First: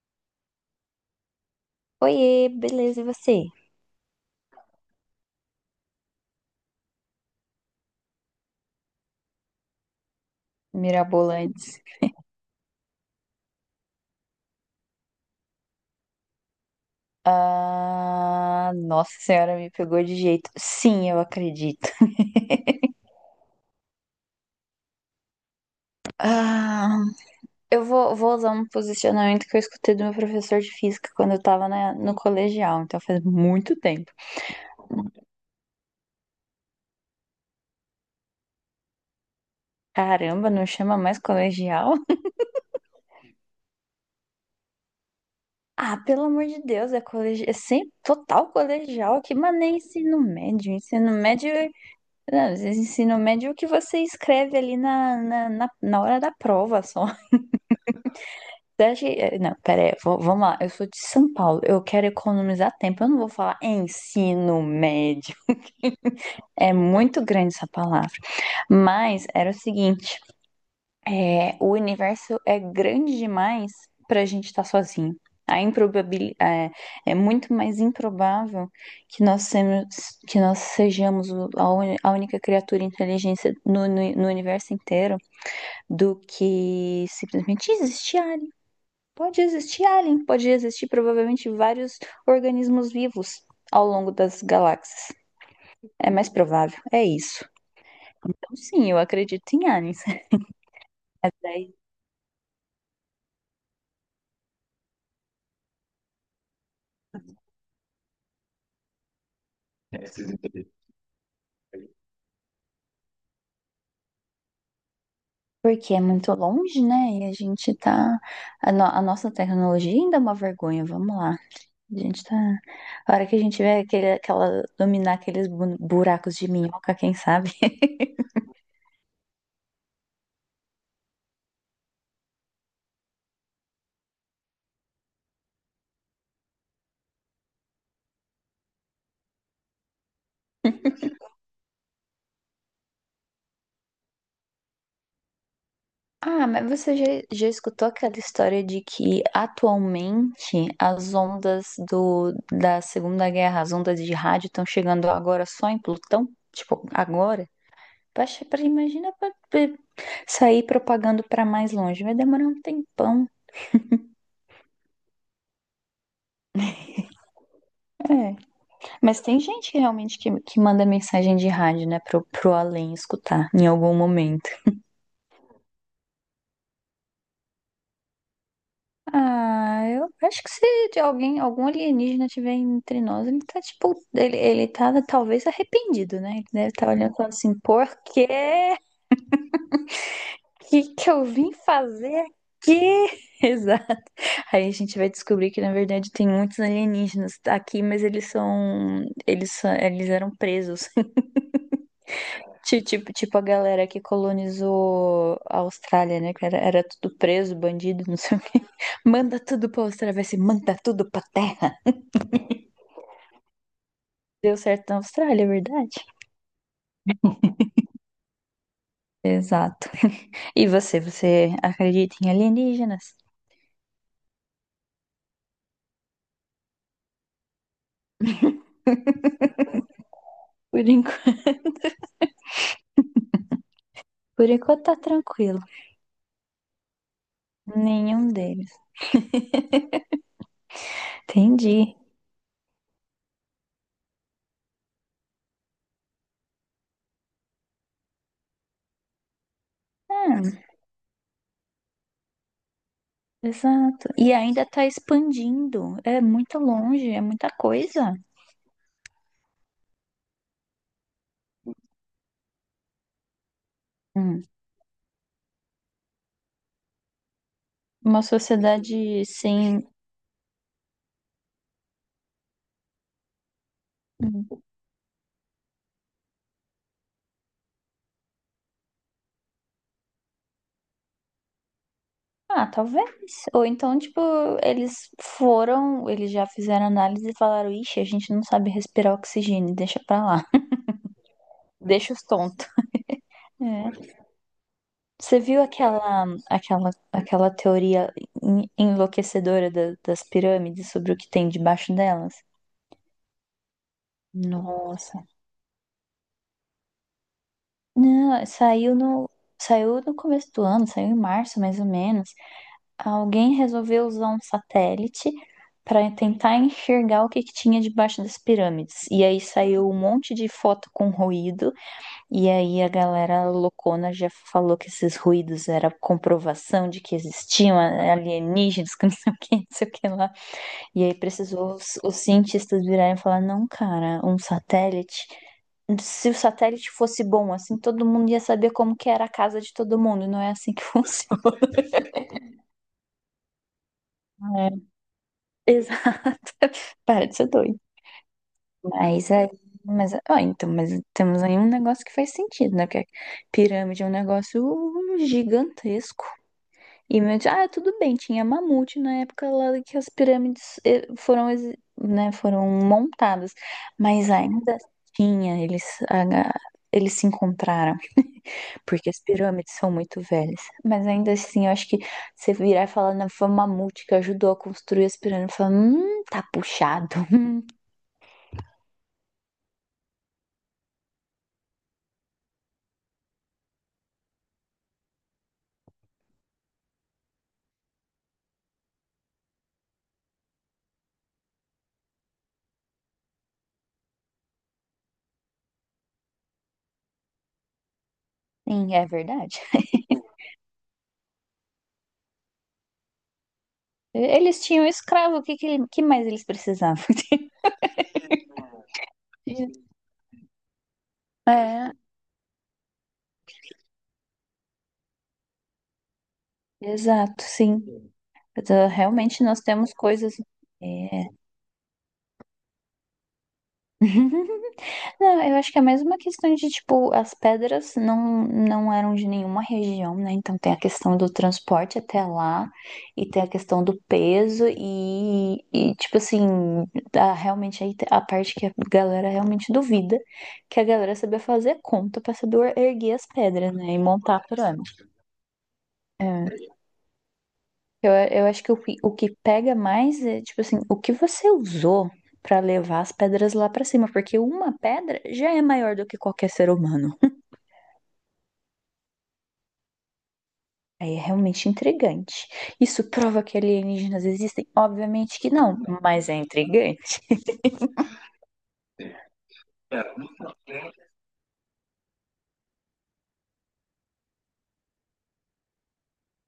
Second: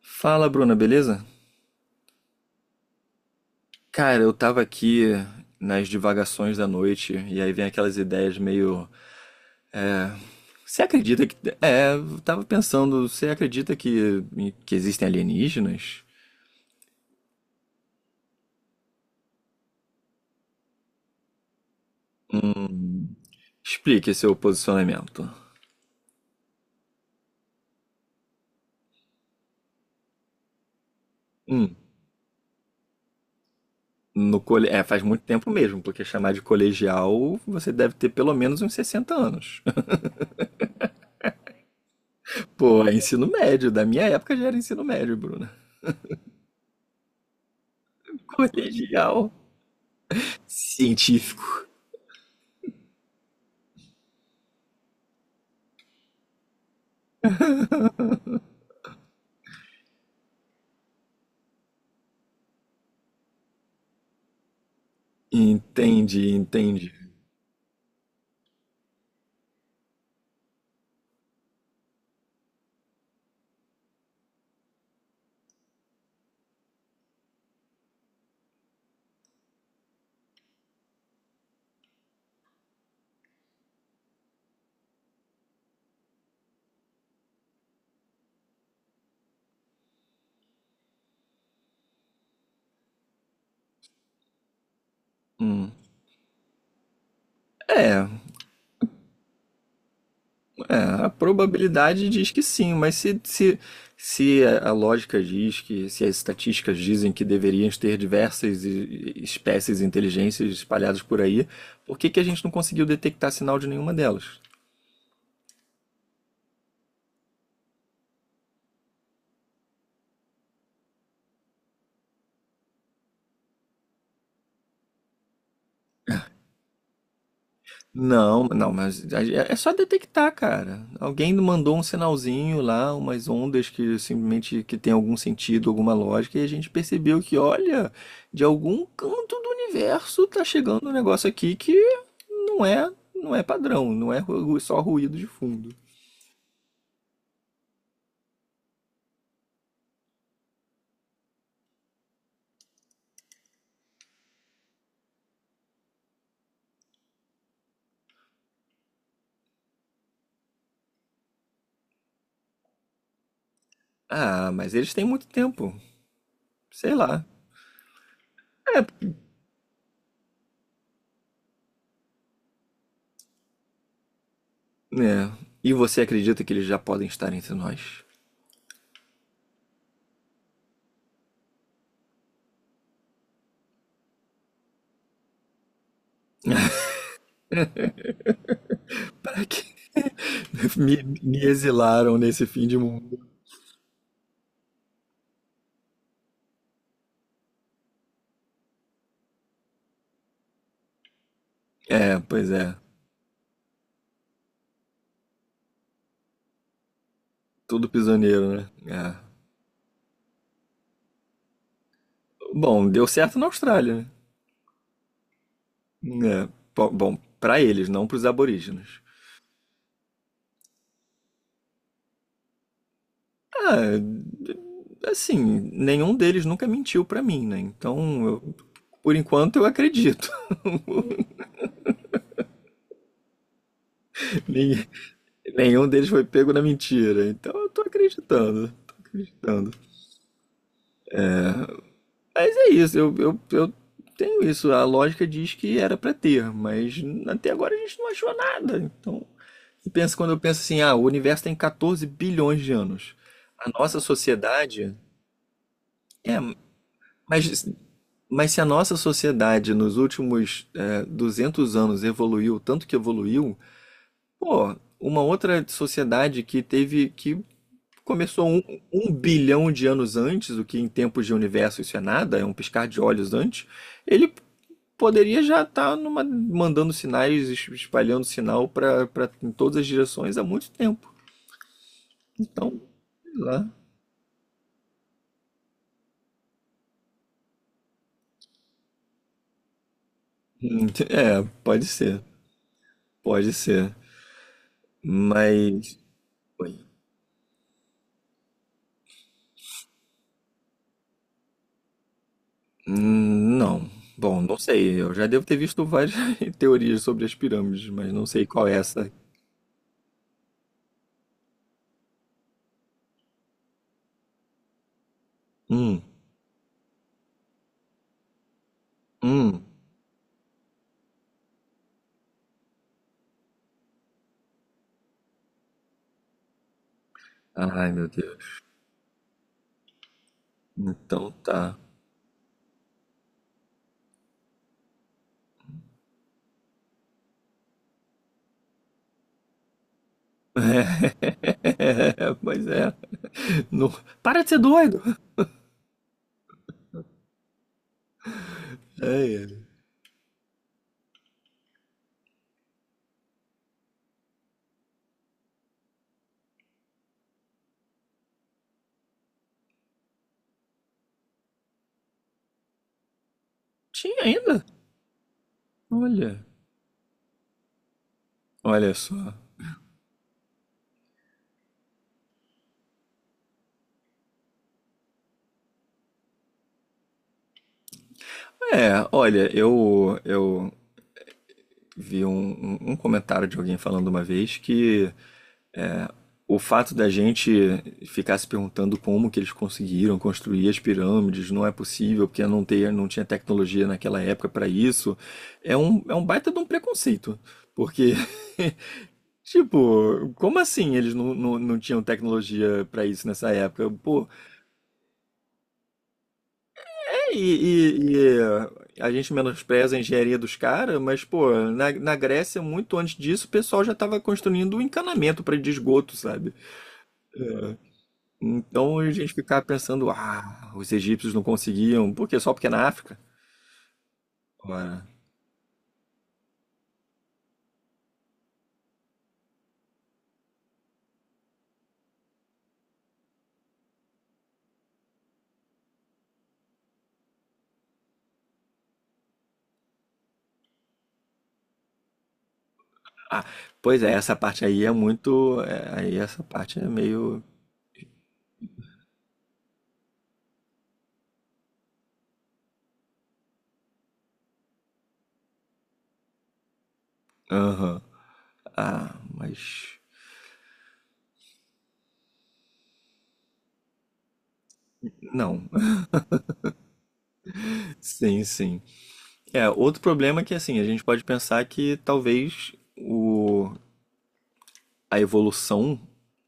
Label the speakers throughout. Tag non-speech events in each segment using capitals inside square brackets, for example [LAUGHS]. Speaker 1: Fala, Bruna, beleza?
Speaker 2: Oiê, beleza, e você?
Speaker 1: Cara, eu tava aqui nas divagações da noite e aí vem aquelas ideias meio. Você acredita que.
Speaker 2: Mirabolantes.
Speaker 1: É, eu tava pensando, você acredita que existem alienígenas?
Speaker 2: Ah, nossa senhora, me pegou de jeito. Sim, eu acredito.
Speaker 1: Hum. Explique seu posicionamento.
Speaker 2: Ah, eu vou usar um posicionamento que eu escutei do meu professor de física quando eu tava
Speaker 1: Hum.
Speaker 2: no colegial, então faz muito tempo.
Speaker 1: No cole... É, faz muito tempo mesmo, porque chamar de colegial você deve ter pelo menos uns 60 anos. [LAUGHS]
Speaker 2: Caramba, não chama mais colegial?
Speaker 1: Pô, é ensino médio, da minha época já era ensino médio, Bruna.
Speaker 2: Ah, pelo amor de Deus, é colegial, é sempre
Speaker 1: [LAUGHS]
Speaker 2: total colegial
Speaker 1: Colegial
Speaker 2: aqui, mas nem ensino médio.
Speaker 1: científico.
Speaker 2: Não, ensino médio é o que você escreve ali na hora da prova só. Daqui, não, pera aí, vamos lá. Eu sou de São Paulo, eu quero economizar tempo. Eu não vou falar ensino médio.
Speaker 1: Entende,
Speaker 2: É
Speaker 1: entende.
Speaker 2: muito grande essa palavra. Mas era o seguinte, o universo é grande demais para a gente estar sozinho. A improbabil, é, É muito mais improvável que nós, semos, que nós sejamos a única criatura inteligente no universo inteiro do que simplesmente existir. Pode existir alien, pode existir provavelmente vários organismos vivos ao longo das galáxias. É mais provável, é isso.
Speaker 1: É,
Speaker 2: Então, sim, eu acredito em aliens.
Speaker 1: é, a
Speaker 2: [LAUGHS]
Speaker 1: probabilidade diz que sim, mas se a lógica diz que, se as estatísticas dizem que deveríamos ter diversas espécies e inteligências espalhadas por aí, por que que a gente não conseguiu detectar sinal de nenhuma delas?
Speaker 2: Porque é muito longe, né? E a gente tá. A, no- A nossa tecnologia ainda é uma vergonha, vamos lá. A gente tá. A hora que a gente vê aquela dominar aqueles buracos de minhoca, quem sabe?
Speaker 1: Não, não, mas é só detectar, cara. Alguém mandou um sinalzinho lá, umas ondas que simplesmente que tem algum sentido, alguma lógica, e a gente percebeu que, olha, de algum canto do universo tá chegando um negócio aqui que não é, não é padrão, não é ru- só ruído de fundo.
Speaker 2: Ah, já escutou aquela história de que atualmente as ondas da Segunda Guerra, as ondas de rádio estão chegando agora só em Plutão? Tipo, agora? Imagina pra sair propagando pra mais longe, vai demorar um tempão.
Speaker 1: Ah, mas eles têm muito tempo. Sei lá.
Speaker 2: É.
Speaker 1: É,
Speaker 2: Mas tem gente que realmente que manda mensagem de rádio, né, pro além escutar em algum momento.
Speaker 1: né? E você acredita que eles já podem estar entre nós?
Speaker 2: Ah, eu acho que se de alguém, algum alienígena tiver entre nós, ele tá tipo, ele tá talvez arrependido, né? Ele deve estar olhando e falando assim, por que
Speaker 1: Para que [LAUGHS] me,
Speaker 2: que eu
Speaker 1: me
Speaker 2: vim
Speaker 1: exilaram
Speaker 2: fazer
Speaker 1: nesse fim de
Speaker 2: aqui?
Speaker 1: mundo?
Speaker 2: [LAUGHS] Exato. Aí a gente vai descobrir que na verdade tem muitos alienígenas aqui, mas eles eram presos. [LAUGHS]
Speaker 1: É, pois é.
Speaker 2: Tipo, tipo a galera que colonizou a Austrália, né? Era tudo preso,
Speaker 1: Tudo
Speaker 2: bandido, não sei o
Speaker 1: prisioneiro,
Speaker 2: quê.
Speaker 1: né?
Speaker 2: [LAUGHS]
Speaker 1: É.
Speaker 2: Manda tudo pra Austrália, vai ser manda tudo pra terra.
Speaker 1: Bom, deu certo na Austrália,
Speaker 2: Deu certo na Austrália, é verdade?
Speaker 1: né? É. Bom, pra eles, não pros aborígenes.
Speaker 2: Exato. [LAUGHS] Você acredita em alienígenas?
Speaker 1: Ah, assim, nenhum deles nunca mentiu pra mim, né? Por enquanto eu acredito.
Speaker 2: Por enquanto.
Speaker 1: [LAUGHS]
Speaker 2: Por enquanto
Speaker 1: Ninguém-
Speaker 2: tá tranquilo.
Speaker 1: Nenhum deles foi pego na mentira, então eu tô
Speaker 2: Nenhum
Speaker 1: acreditando,
Speaker 2: deles.
Speaker 1: tô acreditando.
Speaker 2: Entendi.
Speaker 1: Mas é isso, eu tenho isso. A lógica diz que era pra ter, mas até agora a gente não achou nada, então. E pensa, quando eu penso
Speaker 2: Ah,
Speaker 1: assim, ah, o universo tem 14 bilhões de anos. A nossa
Speaker 2: exato. E ainda tá
Speaker 1: sociedade
Speaker 2: expandindo. É
Speaker 1: é,
Speaker 2: muito longe, é muita
Speaker 1: mas
Speaker 2: coisa.
Speaker 1: mas se a nossa sociedade nos últimos, 200 anos evoluiu tanto que evoluiu,
Speaker 2: Hum.
Speaker 1: pô, uma outra sociedade que teve que
Speaker 2: Uma
Speaker 1: começou um, um
Speaker 2: sociedade
Speaker 1: bilhão de
Speaker 2: sem.
Speaker 1: anos antes, o que em tempos de universo isso é nada, é um piscar de olhos antes, ele
Speaker 2: Hum.
Speaker 1: poderia já estar numa, mandando sinais, espalhando sinal para em todas as direções há muito tempo.
Speaker 2: Ah,
Speaker 1: Então,
Speaker 2: talvez.
Speaker 1: sei
Speaker 2: Ou
Speaker 1: lá.
Speaker 2: então, tipo, eles já fizeram análise e falaram: Ixi, a gente não sabe respirar oxigênio, deixa pra lá. [LAUGHS]
Speaker 1: É, pode
Speaker 2: Deixa
Speaker 1: ser,
Speaker 2: os tontos.
Speaker 1: pode ser.
Speaker 2: É. Você viu
Speaker 1: Mas. Oi.
Speaker 2: aquela teoria enlouquecedora das pirâmides sobre o que tem debaixo delas?
Speaker 1: Não. Bom, não sei. Eu
Speaker 2: Nossa.
Speaker 1: já devo ter visto várias [LAUGHS] teorias sobre as pirâmides, mas não sei
Speaker 2: Não,
Speaker 1: qual é
Speaker 2: saiu
Speaker 1: essa.
Speaker 2: no, saiu no começo do ano, saiu em março mais ou menos. Alguém resolveu usar um satélite
Speaker 1: Hum,
Speaker 2: para tentar enxergar o que que tinha debaixo das pirâmides. E aí
Speaker 1: hum.
Speaker 2: saiu um monte de foto com ruído. E aí a galera loucona já falou que esses ruídos era comprovação de que existiam
Speaker 1: Ai, meu Deus.
Speaker 2: alienígenas, [LAUGHS] que não sei o que, não sei o que lá. E aí
Speaker 1: Então
Speaker 2: precisou
Speaker 1: tá.
Speaker 2: os cientistas virarem e falar, não, cara, um satélite. Se o satélite fosse bom, assim, todo mundo ia saber como que era a casa de todo mundo. Não é assim que [LAUGHS] funciona.
Speaker 1: [LAUGHS] É, pois é. Não... Para de ser
Speaker 2: É,
Speaker 1: doido!
Speaker 2: exato. [LAUGHS] Para de ser doido. Mas
Speaker 1: Ai,
Speaker 2: aí.
Speaker 1: ai.
Speaker 2: Mas, ó, então, mas temos aí um negócio que faz sentido, né? Porque a pirâmide é um negócio gigantesco. E meu, tio, ah, tudo bem, tinha mamute na época lá que as pirâmides né, foram montadas,
Speaker 1: Tinha
Speaker 2: mas
Speaker 1: ainda?
Speaker 2: ainda tinha, eles, a-
Speaker 1: Olha.
Speaker 2: a- eles se encontraram,
Speaker 1: Olha
Speaker 2: porque as
Speaker 1: só.
Speaker 2: pirâmides são muito velhas. Mas ainda assim, eu acho que você virar e falar, não, foi o mamute que ajudou a construir as pirâmides, fala, tá puxado. [LAUGHS]
Speaker 1: É, olha, eu vi um, um comentário de alguém falando uma vez que, o fato da gente ficar se perguntando como que eles conseguiram construir as pirâmides, não é possível, porque não, ter, não tinha tecnologia naquela época para isso, é um baita de um preconceito. Porque,
Speaker 2: Sim, é
Speaker 1: [LAUGHS]
Speaker 2: verdade.
Speaker 1: tipo, como assim eles não tinham tecnologia para isso nessa época? Pô,
Speaker 2: Eles tinham escravo, o que, que, ele- que mais eles precisavam?
Speaker 1: e, é, a gente menospreza a
Speaker 2: [LAUGHS]
Speaker 1: engenharia dos caras, mas, pô, na,
Speaker 2: É,
Speaker 1: na Grécia, muito antes disso, o pessoal já estava construindo um encanamento para de esgoto, sabe?
Speaker 2: exato, sim. Então,
Speaker 1: Então a gente
Speaker 2: realmente nós
Speaker 1: ficava
Speaker 2: temos
Speaker 1: pensando,
Speaker 2: coisas.
Speaker 1: ah, os
Speaker 2: Eh.
Speaker 1: egípcios não conseguiam, por quê? Só porque é na África?
Speaker 2: [LAUGHS]
Speaker 1: Ora,
Speaker 2: Não, eu acho que é mais uma questão de, tipo, as pedras não eram de nenhuma região, né? Então tem a questão do transporte até lá, e tem a questão do peso, e tipo assim, a, realmente aí a parte que a galera realmente duvida, que a galera sabia fazer conta pra saber erguer as
Speaker 1: ah,
Speaker 2: pedras, né? E
Speaker 1: pois é, essa
Speaker 2: montar a
Speaker 1: parte aí é
Speaker 2: pirâmide.
Speaker 1: muito, é, aí essa
Speaker 2: É.
Speaker 1: parte é meio,
Speaker 2: Eu acho que o que pega mais é, tipo assim, o que você usou pra levar as pedras lá pra cima, porque uma pedra já é maior do que qualquer ser humano.
Speaker 1: aham, ah, mas
Speaker 2: Aí é realmente intrigante. Isso prova que alienígenas existem? Obviamente que
Speaker 1: não,
Speaker 2: não,
Speaker 1: [LAUGHS]
Speaker 2: mas é intrigante.
Speaker 1: sim, sim. É, outro problema é que assim, a gente pode pensar que talvez o, a evolução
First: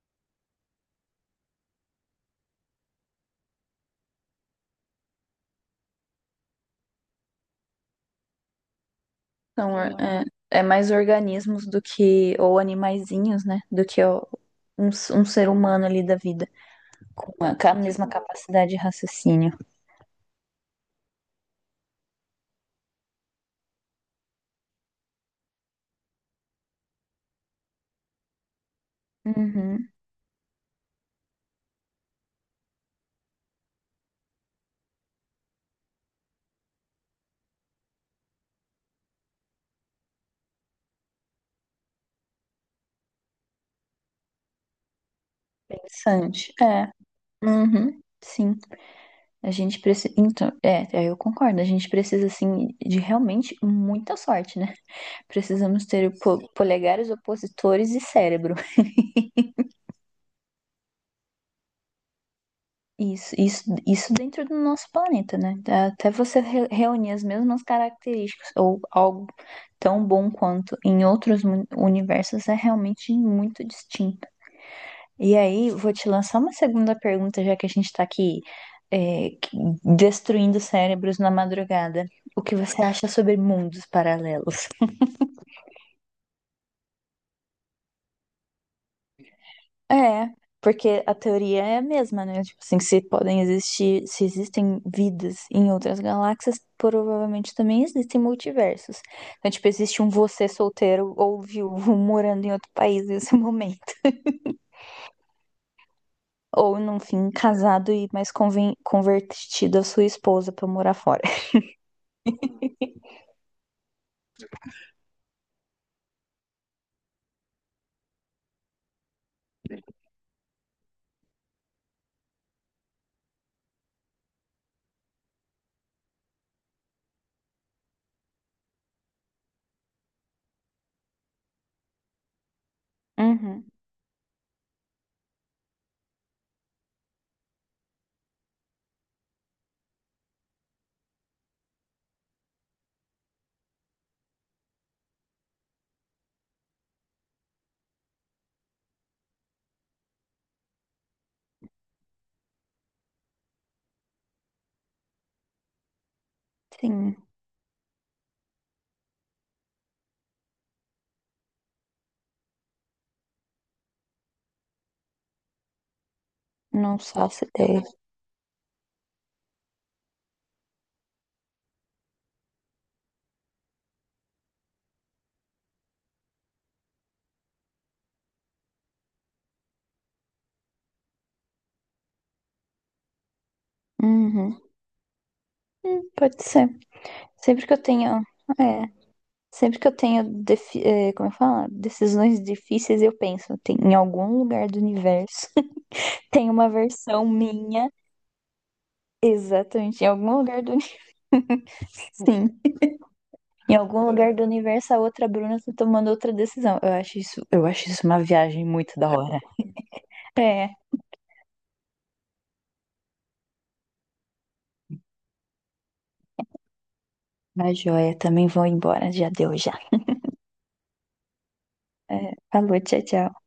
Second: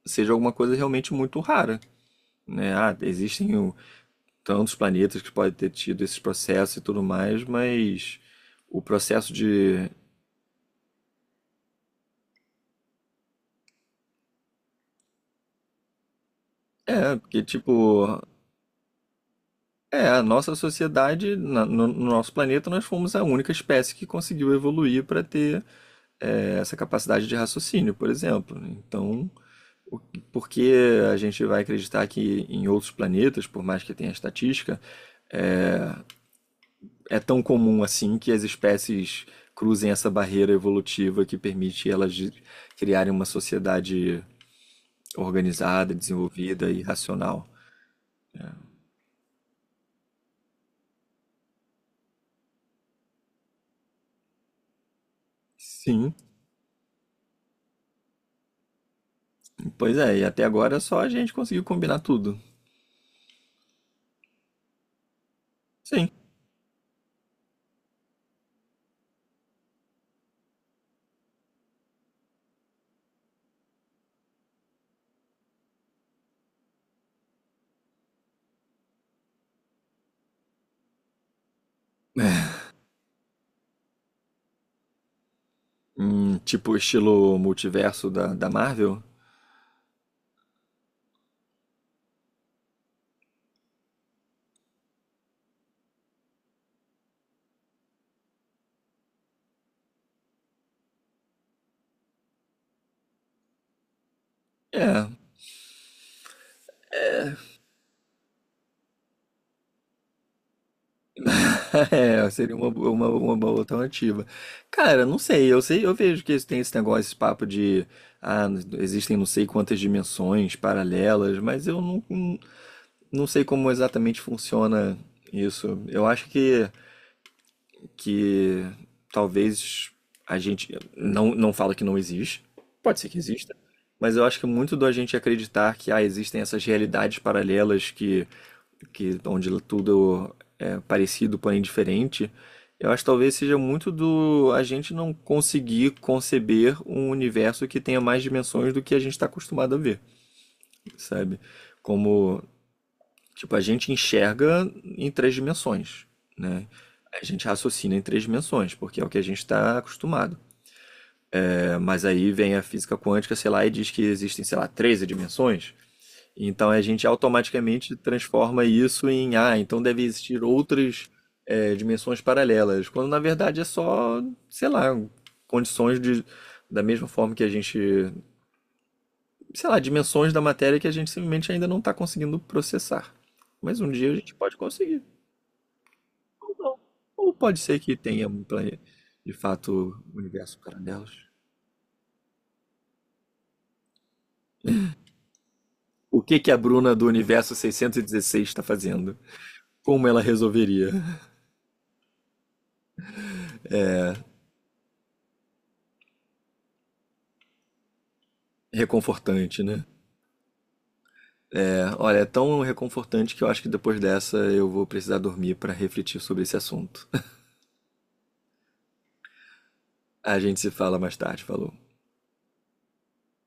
Speaker 1: seja alguma coisa realmente muito rara, né? Ah, existem tantos planetas que podem ter tido esses processos e tudo mais, mas o processo
Speaker 2: São,
Speaker 1: de.
Speaker 2: or- é, é mais organismos do que, ou animaizinhos, né, do que ó, um, um ser humano ali da vida,
Speaker 1: É, porque,
Speaker 2: com a mesma
Speaker 1: tipo,
Speaker 2: capacidade de raciocínio.
Speaker 1: é, a nossa sociedade, no nosso planeta, nós fomos a única espécie que conseguiu evoluir para ter, essa capacidade de raciocínio, por exemplo. Então,
Speaker 2: Uhum,
Speaker 1: o- por que a gente vai acreditar que em outros planetas, por mais que tenha estatística, é tão comum assim que as espécies cruzem essa barreira evolutiva que permite elas criarem uma sociedade organizada,
Speaker 2: interessante.
Speaker 1: desenvolvida e
Speaker 2: É,
Speaker 1: racional?
Speaker 2: uhum,
Speaker 1: É.
Speaker 2: sim. A gente precisa. Então, eu concordo. A gente precisa, assim, de realmente muita sorte, né? [LAUGHS] Precisamos ter
Speaker 1: Sim.
Speaker 2: polegares opositores e cérebro.
Speaker 1: Pois é, e até agora é só a gente conseguiu combinar tudo.
Speaker 2: Isso dentro do nosso planeta, né? Até
Speaker 1: Sim.
Speaker 2: você reunir as mesmas características ou algo tão bom quanto em outros universos é realmente muito distinto. E aí, vou te lançar uma segunda pergunta, já que a gente tá aqui é, que- destruindo cérebros na madrugada. O
Speaker 1: É.
Speaker 2: que você acha sobre mundos paralelos?
Speaker 1: Tipo estilo multiverso da Marvel?
Speaker 2: É, porque a teoria é a mesma, né? Tipo assim, se podem existir, se existem vidas em outras galáxias, provavelmente também existem multiversos. Então, tipo, existe um você solteiro ou viúvo [LAUGHS] morando em outro país nesse [LAUGHS] momento.
Speaker 1: É.
Speaker 2: Ou, no fim, casado e mais convertido a sua esposa pra morar fora.
Speaker 1: [LAUGHS] É, seria uma boa alternativa. Cara, não sei, eu sei, eu vejo que tem esse negócio, esse papo de ah, existem não sei quantas dimensões paralelas, mas eu não, não sei como exatamente funciona isso. Eu acho que talvez a gente não, não fala que não existe, que exista.
Speaker 2: Uhum,
Speaker 1: Mas eu acho que é muito do a gente acreditar que ah, existem essas realidades paralelas que onde tudo é parecido, porém diferente, eu acho que talvez seja muito do a gente não conseguir conceber um universo que tenha mais dimensões do que a gente está acostumado a ver, sabe? Como, tipo, a gente enxerga em três dimensões, né?
Speaker 2: sim,
Speaker 1: A gente raciocina em três dimensões, porque é o que a gente está acostumado. É, mas aí vem a física quântica, sei lá, e diz que existem, sei lá, 13 dimensões. Então a
Speaker 2: não
Speaker 1: gente
Speaker 2: faço ideia.
Speaker 1: automaticamente transforma isso em, ah, então deve existir outras, dimensões paralelas, quando na verdade é só, sei lá, condições de, da mesma forma que a gente, sei lá, dimensões da matéria que a gente simplesmente ainda não está conseguindo processar. Mas um dia a gente pode
Speaker 2: Uhum,
Speaker 1: conseguir,
Speaker 2: pode
Speaker 1: ou
Speaker 2: ser.
Speaker 1: não. Ou pode
Speaker 2: Sempre que
Speaker 1: ser
Speaker 2: eu
Speaker 1: que
Speaker 2: tenho,
Speaker 1: tenha um
Speaker 2: é,
Speaker 1: de fato
Speaker 2: sempre que eu
Speaker 1: um
Speaker 2: tenho,
Speaker 1: universo
Speaker 2: como
Speaker 1: paralelos.
Speaker 2: eu falo, decisões difíceis, eu penso, tem, em algum lugar do universo
Speaker 1: O
Speaker 2: [LAUGHS]
Speaker 1: que
Speaker 2: tem
Speaker 1: que a
Speaker 2: uma
Speaker 1: Bruna do
Speaker 2: versão
Speaker 1: universo
Speaker 2: minha,
Speaker 1: 616 está fazendo?
Speaker 2: exatamente,
Speaker 1: Como
Speaker 2: em
Speaker 1: ela
Speaker 2: algum lugar do
Speaker 1: resolveria?
Speaker 2: universo. [LAUGHS] Em algum lugar do universo, a outra Bruna tá tomando outra decisão. Eu acho isso uma viagem muito da hora.
Speaker 1: Reconfortante, né?
Speaker 2: É,
Speaker 1: Olha, é tão reconfortante que eu acho que depois dessa eu vou precisar dormir para refletir sobre esse assunto. [LAUGHS]
Speaker 2: mas joia, também vou embora, já deu já.
Speaker 1: A gente se fala mais tarde, falou.
Speaker 2: É, falou, tchau, tchau.